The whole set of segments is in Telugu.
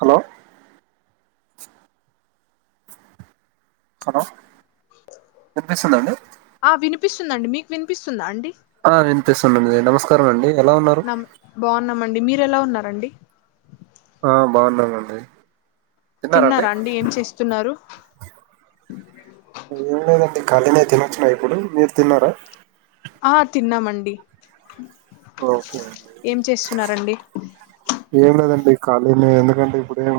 హలో హలో వినిపిస్తుందా అండి ఆ వినిపిస్తుందండి మీకు వినిపిస్తుందా అండి ఆ వినిపిస్తుంది నమస్కారం అండి ఎలా ఉన్నారు న బాగున్నామండి మీరు ఎలా ఉన్నారండి హా బాగున్నామండీ తిన్నారా అండి ఏం చేస్తున్నారు ఏం లేదండి ఖాళీనే తినొచ్చుిన ఇప్పుడు మీరు తిన్నారా ఆ తిన్నామండి ఓకే ఏం చేస్తున్నారండి ఏం లేదండి ఖాళీనే ఎందుకంటే ఇప్పుడు ఏం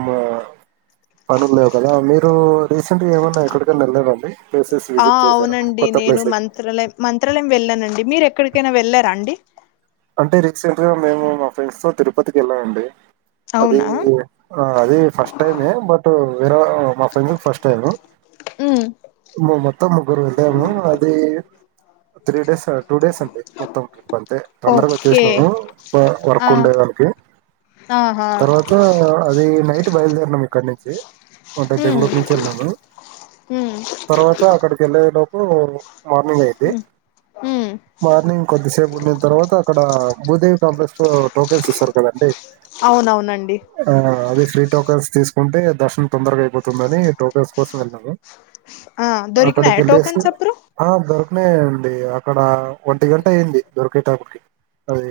పనులు లేవు కదా మీరు రీసెంట్ గా ఏమన్నా ఎక్కడికనా వెళ్ళదండి ఆ అవునండి నేను మంత్రాలయం మంత్రాలయం వెళ్ళానండి మీరు ఎక్కడికైనా వెళ్ళారా అండి అంటే రిక్సెంట్ గా మేము మా ఫ్రెండ్స్ తో తిరుపతికి వెళ్ళామండి అది అవునా అది ఫస్ట్ టైమే బట్టు వేర మా ఫ్రెండ్స్ కి ఫస్ట్ టైమ్ ఉమ్ మ మొత్తం ముగ్గురు వెళ్ళాము అది త్రీ డేస్ టూ డేస్ అండి మొత్తం ట్రిప్ అంతే తొందరగా ఓకే వచ్చేసినాము ఆ వర్క్ ఉండేదానికి ఆహా తర్వాత అది నైట్ బయలుదేరినాం ఇక్కడ నుంచి అంటే ఉమ్ బెంగళూరు నుంచి వెళ్ళాము ఉమ్ తర్వాత అక్కడికి వెళ్ళే లో ఓ మార్నింగ్ అయితే ఉమ్ ఉమ్ మార్నింగ్ కొద్దిసేపు ఉనం తరువాత అక్కడ భూదేవి కాంప్లెక్స్ లో టోకెన్స్ ఇస్తారు కదండి అవునవునండి టోకన్స్ తీసుకుంటే దర్శనం తొందరగా అయిపోతుందని టోకెన్స్ కోసం వెళ్ళాము ఆ అక్కడికి దొరికినాయా వెళ్లేసి టోకన్స్ అప్పుడు హదో నే అడి అక్కడ ఒంటి గంట అయ్యంది దొరికేటప్పుడికి అది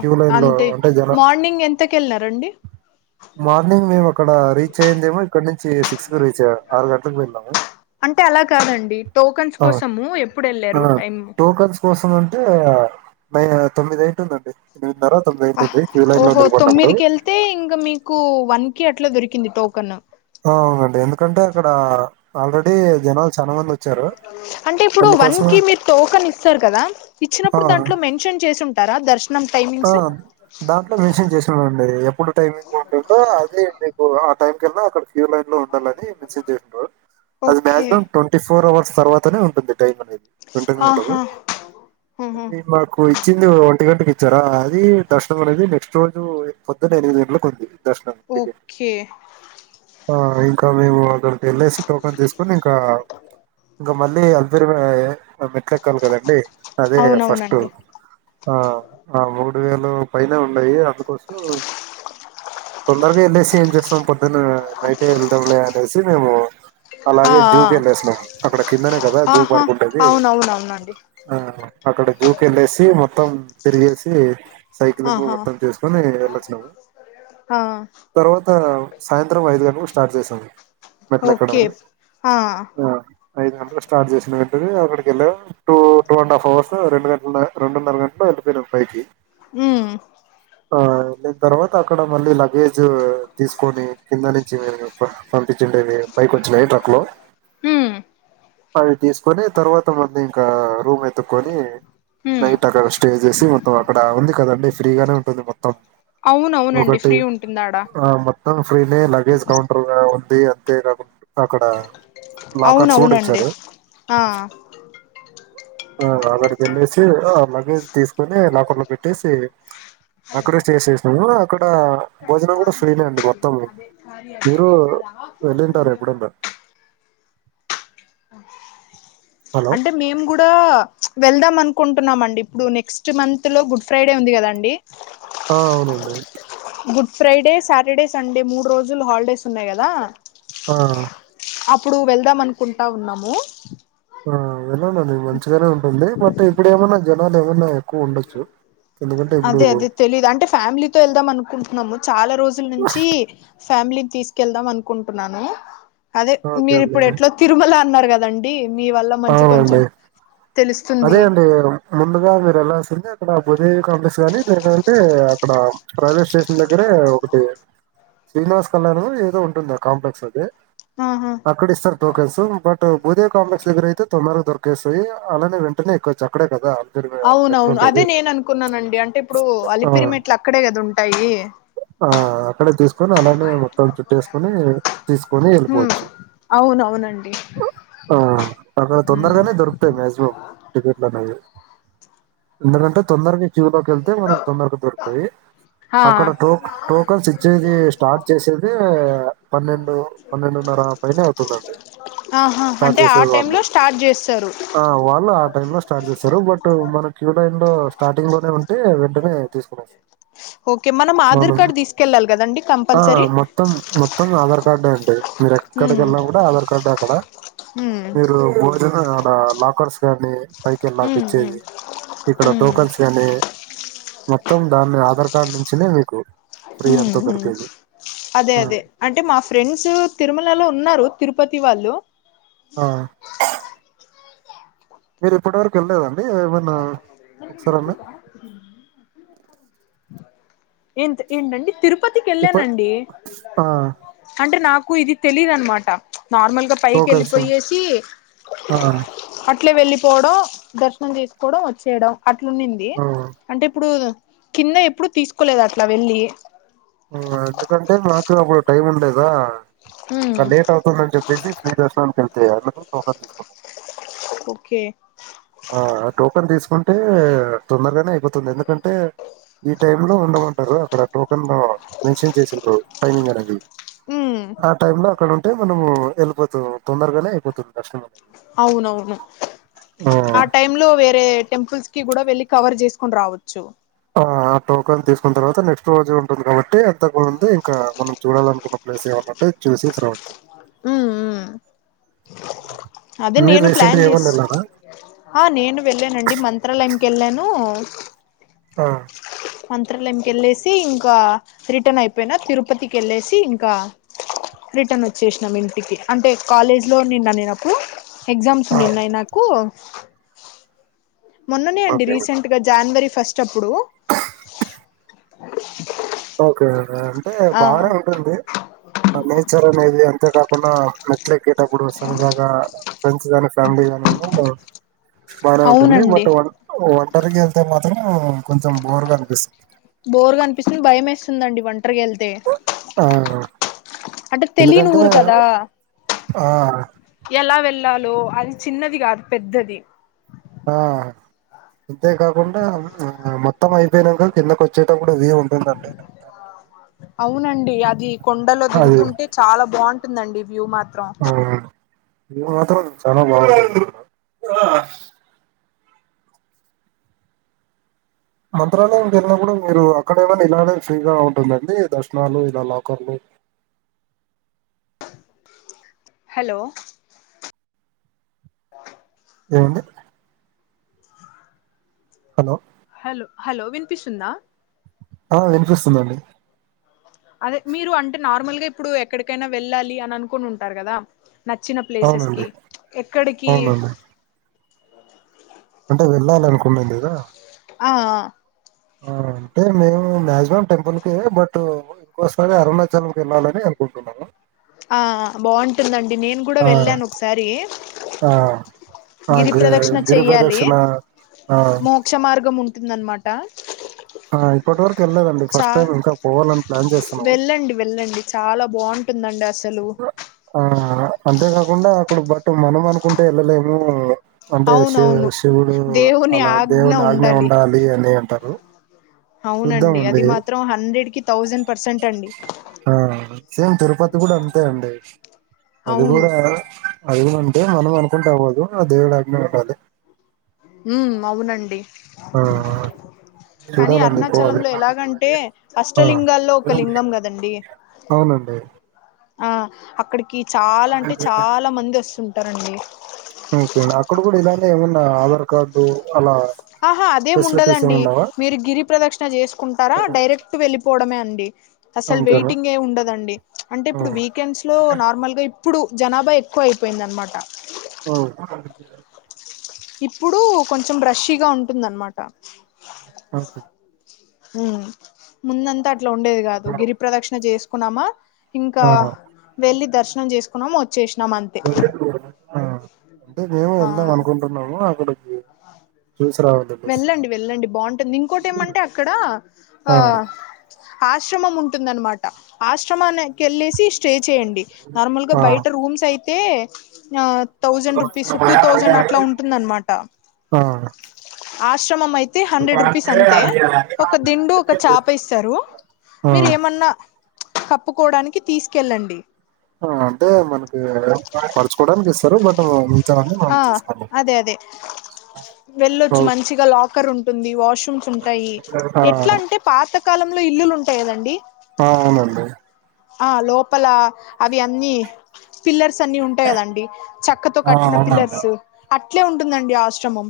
క్యూ లైన్ లో అంటే జనం మార్నింగ్ ఎంతకెళ్ళినారండి మార్నింగ్ మేము అక్కడ రీచ్ అయ్యిందేమో ఇక్కడ నుంచి సిక్స్ కి రీచ్ అయము ఆరు గంటలకు వెళ్ళాము అంటే అలా కాదండి టోకన్స్ హ కోసము ఎప్పుడు వెళ్ళారు హ టైమ్ టోకన్స్ కోసం అంటే మ తొమ్మిది అయితుందండి తిని ఆ ఓహో తొమ్మిదికి వెళ్తే ఇంకా మీకు వన్ క అ అట్లా దొరికింది టోకన్ అవునండి ఎందుకంటే అక్కడ ఆల్రెడీ జనాలు చానా మంది వచ్చారు. అంటే ఇప్పుడు వన్ అందుకోసమే కి మీరు టోకన్ ఇస్తారు కదా ఆ ఇచ్చినప్పుడు దాంట్లో మెన్షన్ చేసి ఉంటారా దర్శనం ఆ టైమింగ్స్ దాంట్లో మేసేజ్ చేస్తున్నారండి ఎప్పుడు టైమింగ్ ఉంటుందో అదే మీకు టైమింగ్స్ ఇకన్నా అక్కడికి క్యూలైన్లో ఉండాలని మెసేజ్ చేసింరు. అది ఓకే మ్యాక్సిమం ట్వంటీ ఫోర్ అవర్స్కి. తర్వాతనే ఉంటుంది. టైం అనేది వెంటనే ఉండదు. ఆహా ఆహా అది మాకు ఇచ్చింది ఒ ంటి గంటకి ఇచ్చారా అది దర్శనం అనేది నెక్స్ట్ రోజు పొద్దున్న ఎనిమిది గంటలకు ఉంది. దర్శనం టికెట్ ఓకే ఆ ఇంకా మేము అక్కడ వెళ్ళేసి టోకెన్ తీసుకొని ఇంకా ఇంకా మళ్ళీ అల్పిరి మె ఆ మెట్లెక్కాలి కదండి. అదే ఫస్ట్ అవునవునండి ఆ ఆ రెండు వేలు పైనే ఉన్నాయి అందుకోసం తొందరగా ఎళ్ళెసి ఏం చేస్తాం పొద్దున్న నైట్ వెళ్దాంలే అనేసి మేము ఆ అలాగే ఆ జూకి వెళ్ళేసినాం. అక్కడ కిందనే కదా ఆహా జూపార్క్ ఉంటది. అవునవునవునండి ఆ అక్కడ జూకేళ్ళేసి మొత్తం తిరిగేసి సైక్లింగ్ ఆహా మొత్తం చేసుకొని వెళ్ళొచ్చినాము. ఆ తర్వాత సాయంత్రం ఐదు గంటలకు స్టార్ట్ చేసాం. ఓకే ఆ [unintelligible] స్టార్ట్ చేసిన వెంటనే అక్కడికి వెళ్ళాం. Two two and half hours రెండు గంటల రెండున్నర గంటల్లో వెళ్ళిపోయినాం పైకి. హ్మ్ ఆ నేను తర్వాత అక్కడ మళ్ళీ లగేజ్ తీసుకొని కింద నుంచి వెరు అబ్బా పంపిచ్చిఉండేది పైకి వ వచ్చినయు ట్రక్లో. ఉమ్ అవి తీసుకోని తర్వాత మళ్లీ ఇంకా రూమ్ ఎతుకొని ఉమ్ నైట్ అక్కడ స్టే చేసి తో అక్కడ ఉంది కదండి ఫ్రీగానే ఉంటుంది మొ త్తం అవునవునండి ఒకటి ఫ్రీ ఉంటుందాడా ఆ మొత్తం ఫ్రీనే లగేజ్ కౌం ఆ ఉంది అంతే నాకు అక్కడ లాకర్స్ కూడా అవునవునండి. ఇచ్చారు ఆ ఆ అక్కడికి వెళ్ళేసి, ఆ లగేజ్ తీసుకొని లాకర్ లో పెట్టేసి అక్కడే స్టే చేసినము. అక్కడ భోజనం కూడా ఫ్రీనే అండి మొత్తం. వినిపియట్లే మీరు అది ఆఫీస్ వెళ్ళింటారు నుంచి [inaudible] ఎప్పుడన్నా ఆ హలో అంటే మేము కూడా వె ళ్దాం అనుకుంటున్నాం అండి. ఇప్పుడు నెక్స్ట్ మంత్ లో గుడ్ ఫ్రైడే ఉంది కదండి. ఆ అవునండి. గుడ్ ఫ్రైడే, సాటర్డే, సండే మూడు రోజులు హాలిడేస్ ఉన్నాయి కదా. ఆ అప్పుడు వెళ్దాం అనుకుంటా ఉన్నాము ఆ విళ్ళడిండి మంచిగానే ఉంటుంది బట్ ఇప్పుడు ఏమన్నా జనాలు ఏమన్నా ఎక్కువ ఉండొచ్చు ఎందుకంటే ఇప్పుడు అదే అదే తెలిదు అంటే ఫ్యామిలీతో వెళ్దాం అనుకుంటున్నాము చాలా రోజుల నుంచి ఫ్యామిలీ తీసుకెళ్దాం అనుకుంటున్నాను అదే ఓకే మీరు అండి ఇప్పుడు ఎట్లో తిరుమల అన్నారు కదా లండి మీ వల్ల మంచి కొంచెం అవునండి అదే తెలుస్తుంది అండి ముందుగా మీరలా అక్కడ భూదేవి కాంప్లెక్స్ గానీ లేనంటే అక్కడ రైవే స్టేషన్ దగ్గరే ఒకటి శ్రీనివాస్ కళ్యాణం ఏదో ఉంటుంది ఆ కాంప్లెక్స్ అది ఆహా అక్కడ ఇస్తారు టోకెన్స్ బట్ బూదేవి కాంప్లెక్స్ దగ్గర అయితే తొందారగా దొర కేస్తాది అలాంటి వెంటనే ఎక్కచు అక్కడే కదా మెట్లు అవునవును ఉండేది అదే నేను అనుకున్నానండి అంటే ఇప్పుడు ఆ అలిపిరిమెట్లు అక్కడే కదా ఉంటాయి ఆ అక్కడే అలానే అ చుట్టేసుకుని తీసుకొని హ్మ్ వెళ్ళిపోవచ్చు అవునవునండి ఆ అక్కడ హ్మ్ తొందరగానే దొరుకుతాయి మ్యాక్సిమం ట్లున్నాయి ఎందుకంటే తొందరగా లోకి వెళ్తే మన తొందరగా దొరుకుతాయి ఆ అక్కడ టోకన్స్ ఇచ్చేది స్టార్ట్ చేసేది పన్నెండు పన్నెండున్న పైనే అవుతుందిండి ఆహా స్టార్ట్ అంటే ఆ చేసేది టైమ్ వాళ్ళు లో స్టార్ట్ చేస్తారు వా ఆ టైమ్ లో స్టార్ట్ చేస్తారు బట్ మనకి క్యు లో స్టార్టింగ్ లోనే ఉంటే వెంటనే తీసుకునేస్తాం ఓకే ఆధార్ మనం కార్డ్ తీసుకెళ్ళాలి కదండి ఆ కంపల్సరీ మొత్తం మొత్తం ఆధార్ కార్డే అండి మీరు ఎక్కడికి హ్మ్ వెళ్ళా కూడా ఆధార్ కార్డే అక్కడ హ్మ్ మీరు భోజనడలా ఒక కానీ పైకి వెళ్ళక హ్మ్ హ్మ్ ఇచ్చేది ఇక్కడ హ్మ్ టోకన్స్ కానీ మొత్తం దాన్ని ఆధార్ కార్డ్ నుంచినే మీకు ఫ్రీ అంతా దొరికేది అదే ఉమ్. అదే అంటే మా ఫ్రెండ్స్ తిరుమలలో ఉన్నారు తిరుపతి వాళ్ళు ఆ మీరు ఇప్పటి వరకు వెళ్ళలేదండి ఆ ఒకసార అన్న ఏంత ఏంటండి తిరు తిరుపతికి ఇప్పుడు వెళ్ళానండి ఆ అంటే నాకు ఇది తెలిదునమాట నార్మల్గా పైకి టోకన్స్ ఆ వెళ్ళిపోయేసి ఆ, ఇట్లే వెళ్లిపోవడం దర్శనం చేస్ కూడా వచ్చేడం అట్లన్నింది అంటే ఇప్పుడు కింద ఎప్పుడు తీసుకోలేదు అట్ల వెళ్ళి ఆ ఎందుకంటే మాకు అప్పుడు టైం ఉండేదా ఉమ్ ఇంక లేట్ అవుతుందని చెప్ ప్రజీ ఫ్రీ దర్శనానికి వెళ్తే అందుకు టోకన్ తీసుకుం ఓకే టోకెన్ తీసుకుంటే తొందరగానే అయిపోతుంది. ఎందుకంటే ఈ టైం లో ఉండమంటారు. అక్కడ టోకెన్ మెన్షన్ చేసిండ్రు టైమింగ్ అది ఉమ్ ఆ టైమ్ లోక్కడ ఉన్ అంటే మనము వెళ్ళిపోతుం తొందరగానే అయిపోతుంది దర్సనం. అవునవును ఆ టైమ్ లో వేరే టెంపుల్స్ కి కూడా వెళ్ళి కవర్ చేసుకుని రావద్ ఆ ఆ టోకెన్ తీసుకున్న తర్వాత నెక్స్ట్ రోజు టుంది కాబట్టి అంతకుముందు ఇంకా మనం చూడాలనుకున్న ప్లేస్ ఏమన్న ఉంటే చూసేసిరవచ్చు. ఉమ్ ఉ అదే మీరు నేను ప్లాన్ రీసెంట్గా ఏమన్నా చేస్ వెళ్ళారా ఆ నేను వెళ్ళానండి. మంత్రాలయంకి వెళ్ళాను. ఆ మంత్రాలయంకి వెళ్ళేసి ఇంకా రిటర్న్ అయిపోయిన. తిరుపతికి వెళ్ళేసి ఇంకా రిటర్న్ వచ్చేసినాం. ఇంటికి అంటే కాలేజ్ లో నిన్న నేనప్పుడు ఎగ్జామ్స్ ఆ ఉన్నిన్నాయి నాకు మొన్ననే అండి ఓకే రీసెంట్ గా జనవరి ఫస్ట్ అప్పుడు ఓకే అంటే ఆ బాగనే ఉంటుంది నేచర్ అనేది అ అంతేకాకుండా మెట్లు ఎక్కేటప్పుడు సరదాగా ఫ్రెండ్స్ గానీ ఫ్యామిలీ గాని ఏ బానే ఉంటుంది అవునండి బట్ వన్ వ టరికి వెళ్తే మాత్రం కొంచెం బోరుగా అనిపిస్తుంది. బోర్ గానిపిస్తుంది భయం వేస్తుందిండి వన్ ఒంటరిగా వెళ్తే ఆ అంటే తెలియని ఎందుకంటే ఊరు కదా ఆ ఎలా వెళ్ళాలో అది చిన్నది కాదు పెద్దది ఆ అంతేకాకుండా మొత్తం అయిపోయినంక కిందకి వచ్చేటప్పుడు కూడా ఇదే ఉంటుందంట నైట్ టైం అనేది అవునండి అది కొండలో దిగుతుంటే చాలా బాగుంట నండి వ్యూ మాత్ర ఆ మాత్ర చ బా మంత్రాలయం వెళ్ళిన కూడా మీరు అక్కడ ఏమైనా ఇలానే ఫ్రీగా ఉంటుందండి దర్శనాలు ఇలా లాకర్లు హలో అంట హలో హ హలో వినిపిస్తుందా ఆ వినిపిస్తుందండి అదే మీరు అంటే నార్మల్గా ఇప్పుడు ఎక్కడికైనా వెళ్ళాలి అని అనుకుని ఉంటారు కదా నచ్చిన ప్లేసెస్ అవునండి కి ఎక్కడికి అవునండి అంటే వెళ్ళాలి అనుకున్నంది కదా ఆ అంటే మేము మాక్సిమం టెంపుల్ కే బట్ ఇంకోసారి అరునా ఆ బాగుంటుందండి నేను కూడా ఆ, వెళ్ళాను ఒకసారి ఆ, ఆ, గిరి గి- ప్రదక్షిణ గిరి చెయ్యాలి ప్రదక్షిణ ఆ, మోక్ష మార్గం ఉంటుంద అనమాట కా ఆ పట్ ళ్ళదండి ఫస్ట్ టైం ఇంకా పోవాలని ప్లాన్ చేస్తన్నావు కట్ం అస్సలు అంతేకాకుండా అక్కడు బట్ మనం అనుకుంటే వెళ్ళలేము అంటే శి అవునవును శివుడు అలా దేవుని ఆజ్ఞ ఉండాలి అని అంటారు చూద్దాం అవునండి అది అండి మాత్రం హండ్రెడ్ కి థౌజండ్ పర్సెంట్ అండి ఆ సేమ్ తిరుపతి కూడా అంతే అండి అవును అదికూడా అదినంటే మనం అనుకుంటే అవ్వదు ఆ దేవు అగ్నే ఉండాలి ఉ అవునండి ఆ కానీ చూడాలండి పోవాలి అరుణాచలంలో ఎలాగంటే ఆ అష్టలింగాల్లో ఒక లింగం కదండి అవునండి ఆ అక్కడికి కి చాలా అంటే చాలా మంది వస్తుంది ఉంటారండి ఓకే అక్కడ కూడా ఇద ఏమన్నా ఆధార్ కార్డు అలా ఆహా అదే ఫెసిలిటీస్ ఏమి ఉండదండి ఉండవా మీరు గిరి ప్రదక్షిణ చేసుకుంటారా డైరెక్ట్ వెళ్ళిపోవడమే అండి డి అసలు అంతేనా వెయిటింగ్ ఏ ఉండదండి అంటే ఆ ఇప్పుడు వీకెండ్స్ లో నార్మల్ గా ఇప్పుడు జనాభా ఎక్కువ అయిపోయిందనమాట ఆ ఇప్పుడు కొంచెం రషీగా ఉంటుందనమాట ఆహా హు ముందంత అట్ లా ఉండేది కాదు గిరి ప్రదక్షిణ చేసు కున్నామా ఇంకా ఆ వెళ్ళి దర్శనం చేసుకున్నాం వ చ్చేసినాం అంతే ఆ అంటే మేము వెళ్దాం ఆ అనుకుంటున్నాము అక్కడ వెళ్ళండి వెళ్ళండి బాగుంటుంది ఇంకోటి ఏమంటే అక్కడ ఆ ఆశ్రమం ఉంటుందనమాట ఆశ్రమాని కేళ్ళేసి స్టే చేయండి నార్మల్ గా ఆ బయట రూమ్స్ అయి తే ఆ థౌజండ్ రూపీస్ టూ ఆ థౌజండ్ అట్లా ఉంటుంది అన్నమాట. ఆ ఆశ్రమం అయి తే హండ్రెడ్ రూపీస్ అంతే ఒక దిండు ఒక చాప ఇస్తారు. ఆ మీరు ఏమన్నా కప్పుకోడానికి తీసుకెళ్ళండి. ఆ అంటే మనకి పడుచుకోవడానికి ఇస్తారు బట్ మిగతావన్నీ మనం ఆ తీసుకోలేం అదే అదే వెళ్ళొచ్చు మంచిగా లాకర్ ఉం టుంది వాష్ రుమ్స్ ఉంటాయి ఆ ఎట్లా అంటే పాత కాలంలో ఇల్లులు ఉంటాయి కదండి. ఆ అవునండి ఆ లోపల అవి అన్నీ పిల్లర్స్ అన్ని ఉంటాయి కదండి చక్కతో ఆ కట్టిన అవునండి పిల్లర్స్ అట్ అట్లే ఉంటుందండి ఆశ్రమం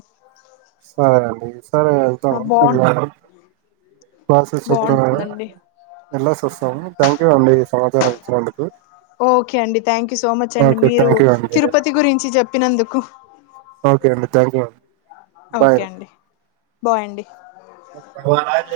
సరే అండి సరే ఎల్తాము బాగు ఇవాల ప్రాసెస్ చెప్తారా బాగుంటుందండి ఎల్లేసి వస్తాము థ్యాంక్ యూ అండి ఈ సమాచారం ఇచ్చినందుకు. ఓకే అండి థ్యాంక్ యూ సో మచ్ అండి ఓకే మీరు థ్యాంక్ యూ అండి తిరుపతి గురించి చెప్పినందుకు. ఓకే అండి థ్యాంక్ యూ అండి. ఓకే అండి. బాయండి. సాలయ